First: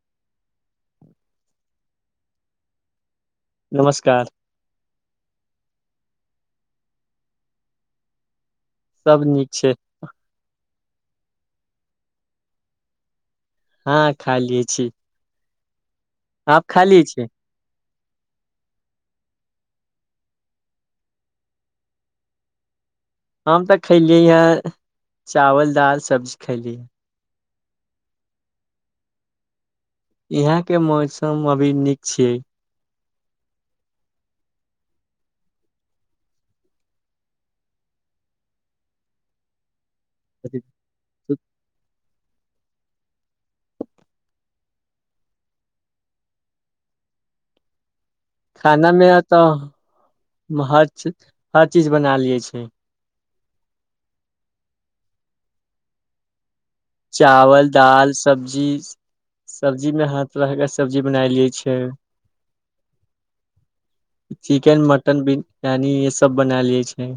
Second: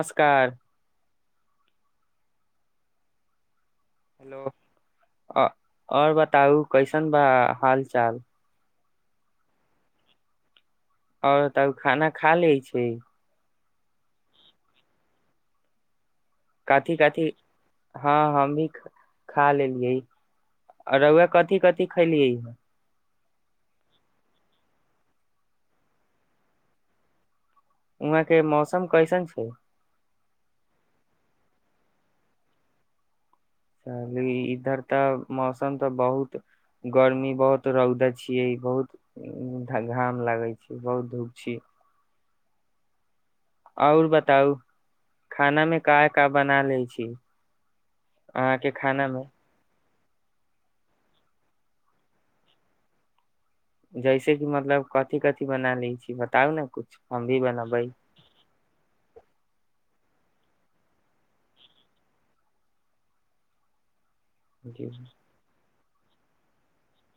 नमस्कार नमस्कार हेलो आओर बात ताउ कैसन बा हाल चाल सभ नीक छै आओर तब खाना खा लै छी हँ खा लिए छी आप खा कथि लै कथि छै हँ हम भी खा लेलियै रौआ कथि कथि खैलियै ह हम तऽ खयलियै हे चावल दाल सब्जी खयली उहाँ के मौसम कैसन छै यहाँके मौसम अभी नीक छै इधर तऽ मौसम तऽ बहुत गर्मी बहुत रौद छियै बहुत आ घाम लागै छी बहुत धूप छी आओर बताउ खाना मे का का बना लै छी अहाँके खाना खानामे मे तऽ हर चज हर चीज बना लिये छै जैसे कि मतलब कथि कथि बना लै छी बताउ ने कुछ हम भी चावल बनबै दाल सब्जी सब्जीमे ह तरहके सब्जी बनायलै छियै चिकेन जी मटन बि नानी इहे सब बना ले छै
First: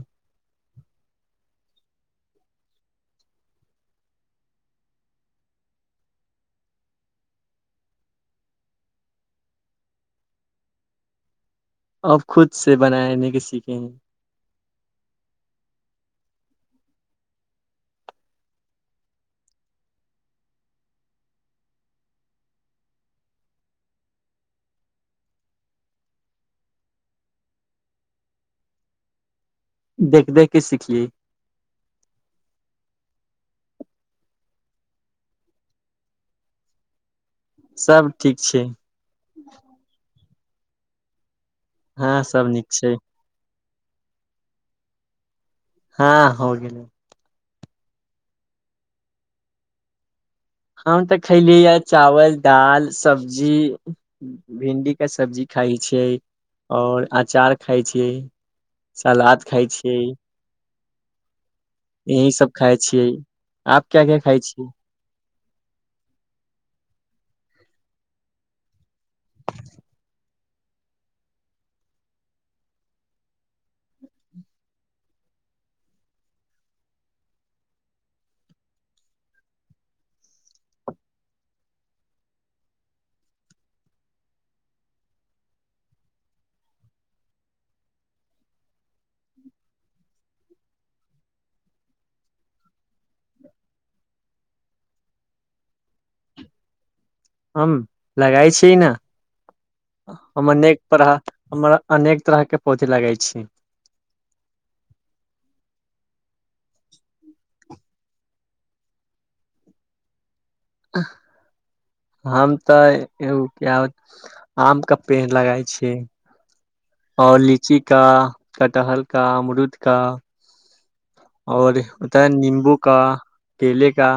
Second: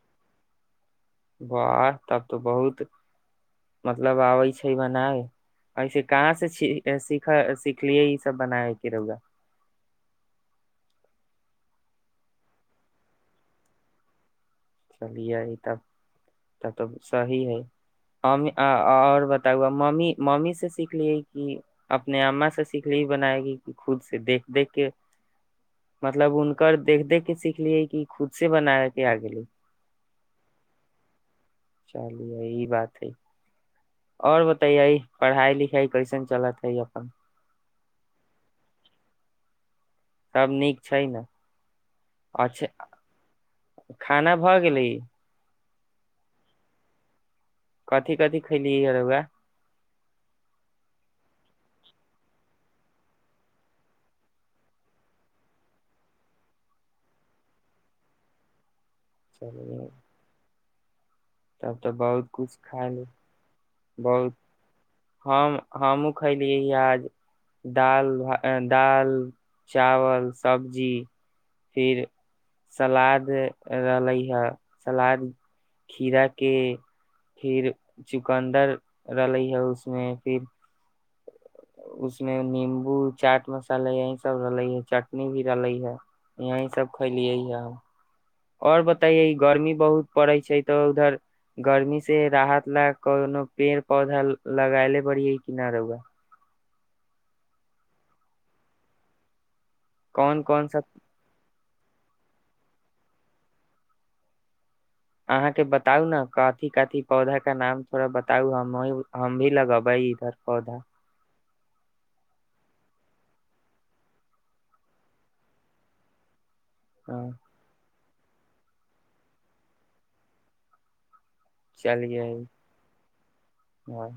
वाह तब तऽ बहुत मतलब आबै छै बनाय ऐसे कहाँसे सिख सिखलियै ईसभ बनायके रौआ अब खुद से बनाय के सीखे हैं चलिये ई तब तब तऽ सही है हम आओर बताबू् मम्मी मम्मी से सिखलियै कि अपने अम्मा से सिखलिय बनायके खुद से देख देख के मतलब हुनकर देख देख के सिखलियै कि खुद से बनायके आ गेली देख देख कऽ सिखलियै चलियै ई बात है आओर बताइए पढ़ाई लिखाई कैसन चलत हइ अपन सभ ठीक छै सभ नीक छै ने हँ सब अच्छा नीक छै खाना भऽ गेलै हँ हो गेल कथि कथि खेलिय है रौआ हम तऽ खयलीए यै चावल दाल सब्जी भिंडीके सब्जी खाइ छियै आओर अचार खाइ छियै सलाद खाइ चल छियै तब तऽ बहुत यही सब कुछ खाइ खाय लै छियै आप क्या क्या खाइ छी हम हमहुँ खैलियै आज दाल दाल चावल सब्जी फिर सलाद रहले हे सलाद खीरा के फिर च दुकन्दर रहलै है उसमे फिर उसमे निम्बू चाट मसाला यही सब रहलै ह चटनी भी रहलै है यही सब खैलियै हे आओर बताैयए गर्मी बहुत पड़ै छै तऽ उधर गर्मी से राहत ल कोनो पेड़ पौधा लगायले पड़िय कि नहि रौआ हम लगाय छिय ने कौन हमर कौन नेक सा पर हमर अनेक तरह के पौधी लगा छी अहाँके बताउ ने कथिी कथी पौधा के नाम थोड़ा बताउ हम हम भी लगेबे इधर पधा हम तऽ एगो क आम के पेड़ लगाइ छियै हँ आओर लीची का कटहल का मरूद का और चलिए होताै नीमबू का केले हाँ, का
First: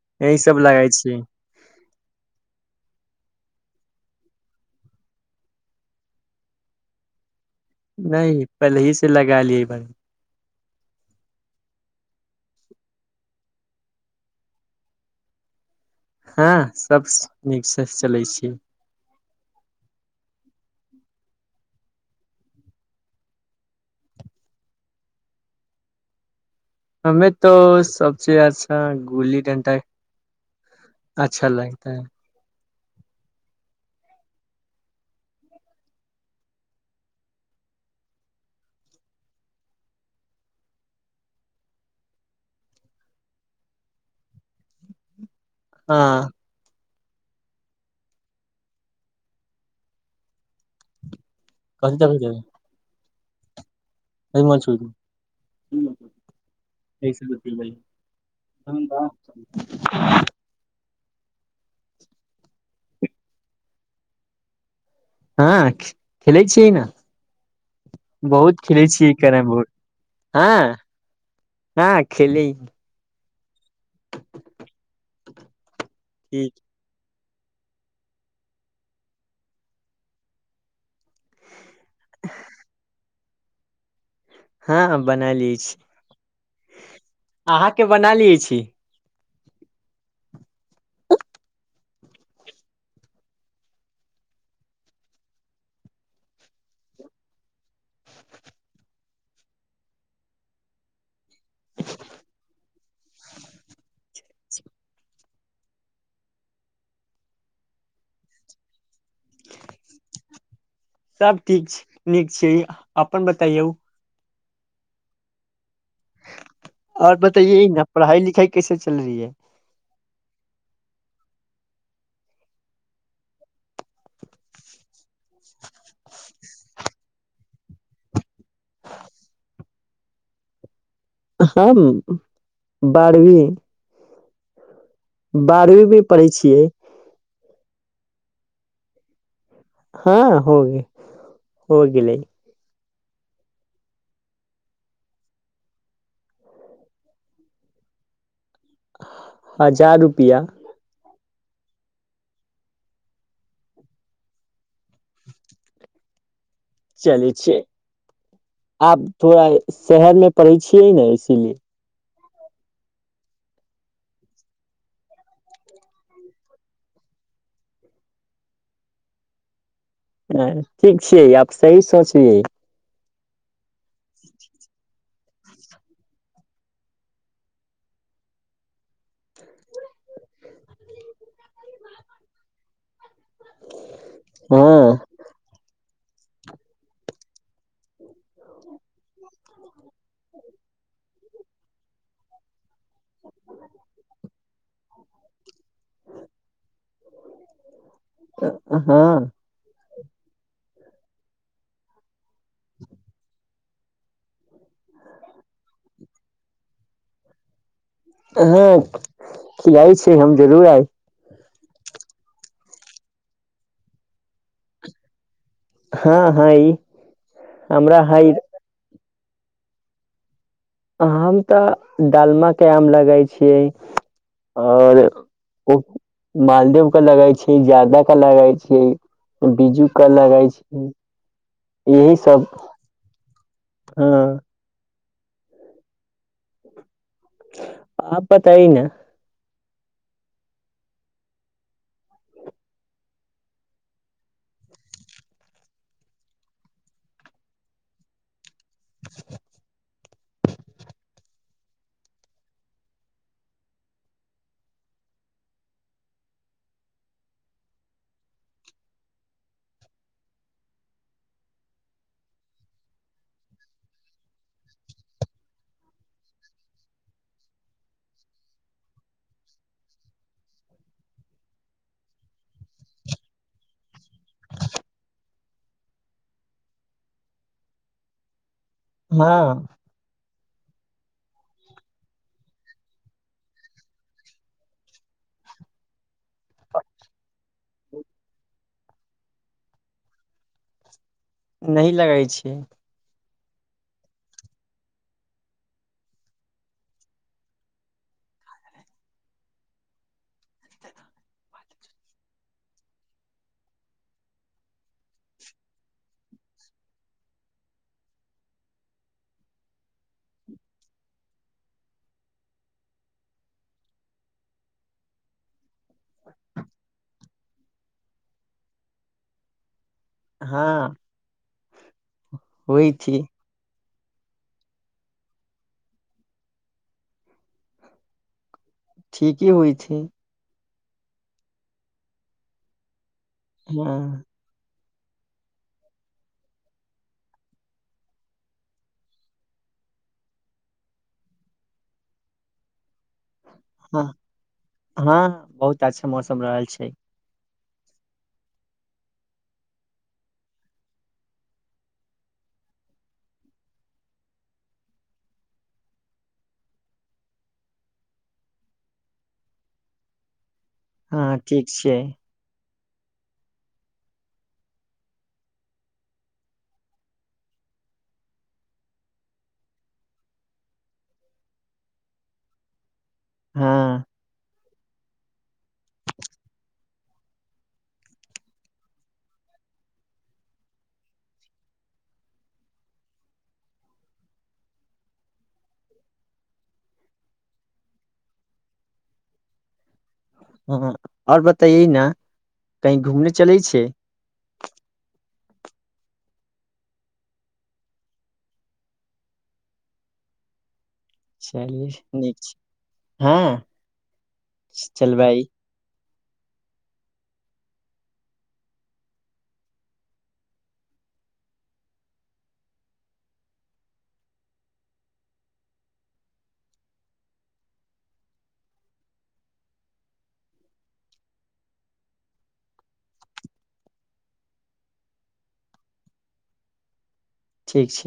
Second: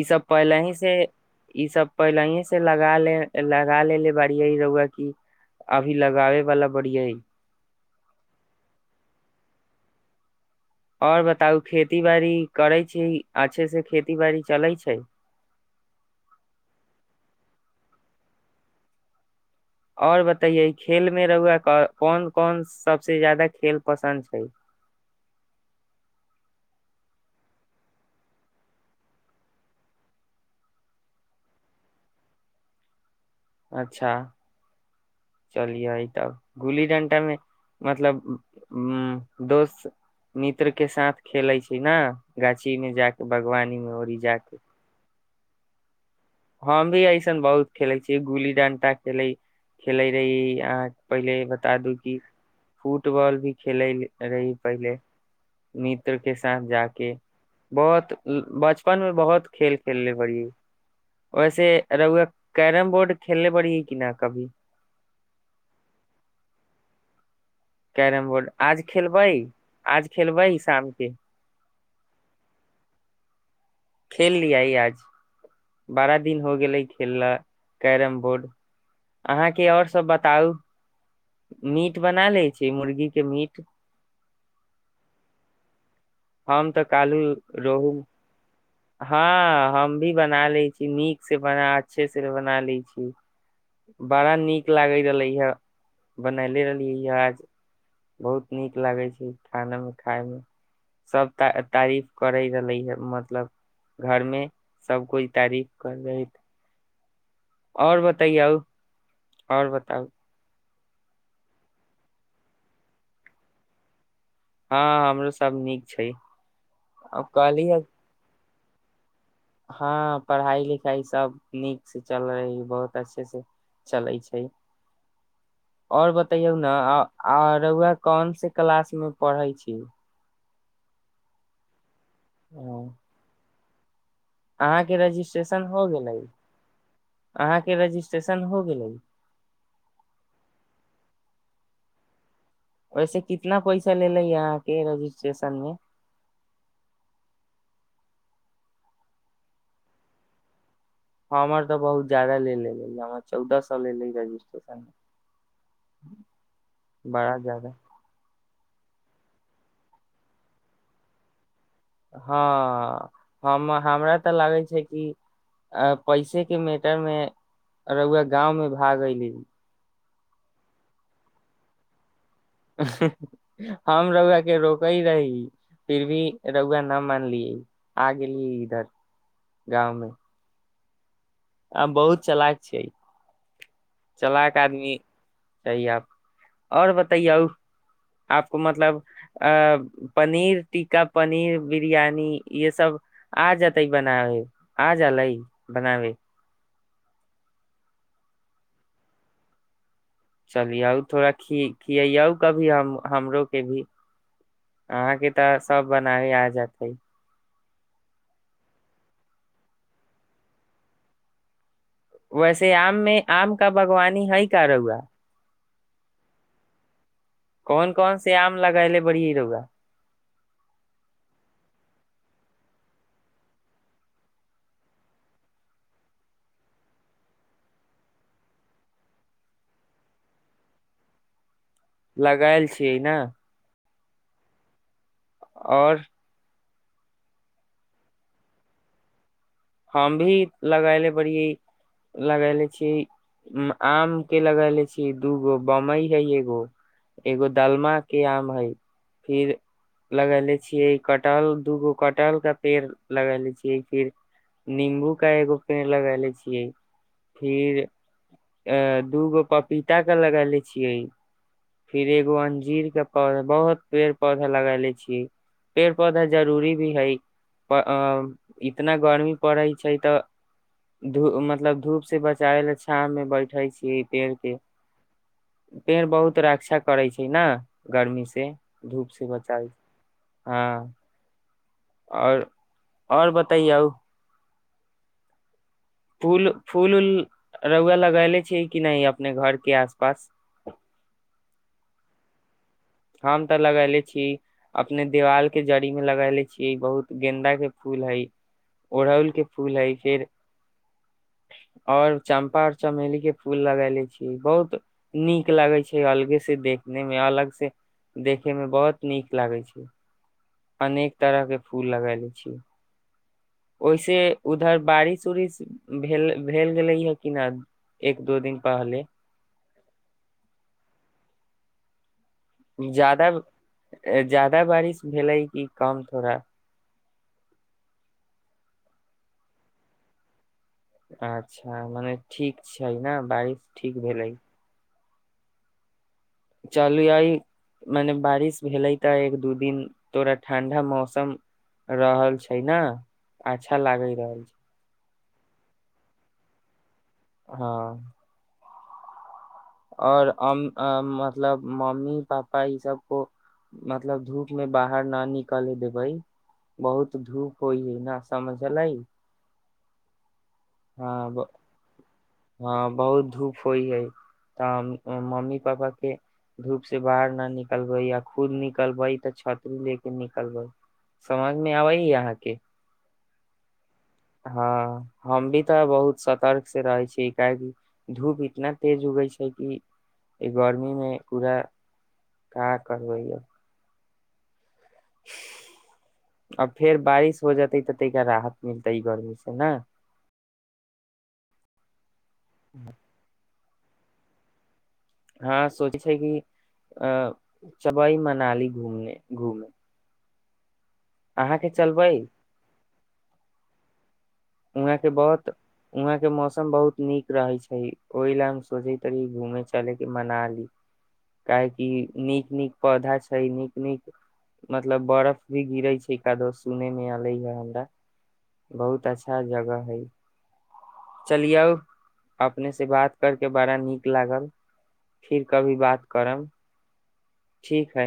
ई सब यही पहिले ही लगाइ से छी ई सब पहिलहि से लग ले लगा लेलेे बड़िी रहौआ क अभी लगाबे बाला बड़ििया ह नहि पलहिी से लगा लिय बने आओर बताउ खेती बाड़ी करै छी अच्छे से खेती बाड़ी चलै छै हँ सभ नीकसँ चलै छी आओर बतइयए खेल मे रहुआ कोन कोन सबस जादा खेल पसन्द छै हमे तो सबसँे अच्छा गुल्ली डंटाा अच्छा लगता है अच्छा चलििय तब गुल्ली डंटामे मतलब उ दोस्त मित्रके साथ खेलै छै ने गाछीमे जााकऽ बागवानी मे ओरी जााकऽ ह [unintelligible] हम भी ऐसन बहुत खेले छीियै गुल्ली डंटा खेले खेले रही आ पहिले बता दू कि फू फुटबाली [unintelligible] खेलै रही पहिले मित्र के साथ जााक बहुत बचपन मे बहुत खेल खेलले पै वैसे रघुआ कैरम बोर्ड खेलने पड़ी है कि न कभी हँ खेलै छिय ने कैरम बोर्ड बहुत आज खेलै छियै कैरम बोर्ड खेलबह आज खेलब ह हँ शामके हँ खेल खेलेल लइ आज बारा दिन ठीक हो गेलै खेलला कैरम बोर्ड अहाँके आओर सब बताउ मीट बना लै छी मुर्गी के मीट [unintelligible] हँ बना लिय छी हम तऽ कालू अहाँके रहू बना लियै छी हँ हम भी बना ले छी नीक से बना अच्छे से बना ले छी बड़ा नीक लागे रहले ह बनले रहलियै य आज बहुत नीक लागै छै खाना मे खााय मे सब त तारीफ करे रहले हे मतलब घरमे सब कोइ तारीफ कर दैत आओर बताइए आउ आओर बताउ सब ठीक छै नीक छै अपन बतयौ हँ हमरो सब नीक छै आओर अब बताइयए कहली ह न पढ़ाई लिखाइ कैसे चल रहीै हँ पढ़ाई लिखाई सब नीक से चल रहै बहुत अच्छे से चलै छै ओर बतैयौ ने अरहुआ कोौन से क्लास मे पढ़ै छी ह बारवी अहाँके रजिस्ट्रेशन हो में गेलै पढ़े छियै अहाँके रजिस्ट्रेशन हो गेलै हँ हगे होग लै वैसे कितना पैसा ले ले यहके रजिस्ट्रेशन मे हजार रुपआ हमर तऽ बहुत जाददा ले लेल हमर चौदह सए लेले रजिस्ट्रेशन चले बड़ा छै जदा आब थोड़ा शहर मे पढ़ै छियै ने इसीलिए हँ हम हमरा तऽ लागै छै कि अ पैसे के मैटर मे रुआ गाँवमे भाग अयली ह ठीक छैियै आब सही सोचलियै हम रौआ के रोकै रही फिर भी रौआ न मानलियै आ गेलियै इधर गाँव मे आ बहुत चलाक छै चला क आदमी हँ चहिए आप आओर बताै आपको मतलब अ पनीर टिक्ा पनीर बिरयानी ये सब आ जेतै बनावे आजालै बनावै हँ चलि आउ थोड़ा खी खिय आउ कभी हम हमरो भी अहाँके तऽ सब बनाबे आ जेतै हँ कियाइ छी हम जरूर आइ वैसे आम मे आम का बागवानी हई कार हआ हँ ह कोन कोन से आम लगाय ले बढ़ि रहगा हम तऽ डालमाक के आम लगाई छियै आओर ओ मालदेव के लगाई छियै जाादाक के लगाई छियै बिीजू के लगाई छीियै लगायल छियै ने हँ आओर आ पता ह ने हम भी लगैले पियै लगैले छी आम के लगले छी दूगो बम्बई हई एगो एगो दलमा के आम हई फिर लगले छियै कटहल दूगो कटहल का पेड़ लगले छियै फिर नींबू क एगो पेड़ लगा ले छियै फिर दूगो पपीता के लगा ले छियै फिर एगो अंजीर के पौधा बहुत पेड़ पौधा लगा ले छियै पेड़ पौधा जरूरी भी है इतना गर्मी पड़ै छै तऽ धू मतलब धूप से बचाबै ल छाँव मे बैठे छी पेड़ के पेड़ बहुत रक्षा करै छै ने गर्मी से धूप से हँ बचाइ [unintelligible] हँ आओर आओर बताइए आउ पूल पूल [unintelligible] रौआ लगले छी कि नहि अपने घर के आस पास न लगै छिय हम तऽ लगैले छी अपने देीवाल के जड़ी में लगले छीियै बहुत गेन्दा के फूल हय ओड़ल के फूल हइ फेर और चम्पा आऔर चमेली के फूल लगले छी बहुत नीक लगे छै अलगे से देखने मे अलग से देखेमे बहुत नीक लागै छै अनेक तरह के फूल लगा ले छियै ओहिसे उधर बारिश उड़ भेल भेल गेलै या की न एक दो दिन पहल हँ जदा ज्यादा बारिश भेलै कि कम थोड़ा ठीके होइ छै अच्छा मने ठीक छै ने बारिश हाँ ठीक भेलै चलू अइ मने बारिश भेलै तऽ एक दू दिन तोरा ठं्डा मौसम रहल छै ने अच्छा लागि रहल छै हँ बहुत अच्छा मौसम रहल छै हँ ओर मतलब मम्मी पापा ई सब को मतलब धूप मे बाहर न निकले देबै बहुत धूप होइ है न समझले हँ ठीक छै हँ बहुत धूप होइ है तऽ मम्मी पापा के धूप से बाहर न निकलबे आ खुद निकलबै तऽ छतरीू ले के निकलबै समझ मे आबे है अहाँके हँ हँ हम भी तऽ बहुत सतर्क से रहै छीिय काहेकि धूप इतना तेज उगै छै कि गर्मी मे पूरा क करबैया आ फेर बारिश हो जेतै तऽ तैरा राहत मिलतै गर्मी से ने हँ आओर बता ने कही घूमने चलैत छै [unintelligible] हँ सोचै छै कि अ चबई मनााली घूमने घूमे अहाँके चलिय चलबै हँ उहके बहुत वहाँ के मौसम बहुत नीक रहे छै ओहि ल हम सोचैत री घूमे चले के मनाली काहेकि नीक नीक पौधा छै नीक नीक मतलब बर्फ भी गिरे छै कादो सुने मे अले है हमरा बहुत अच्छा अच्छा जगह है चलियौ अपने से बात करके बड़ा नीक लागल फिर कभी बात करब ठीक है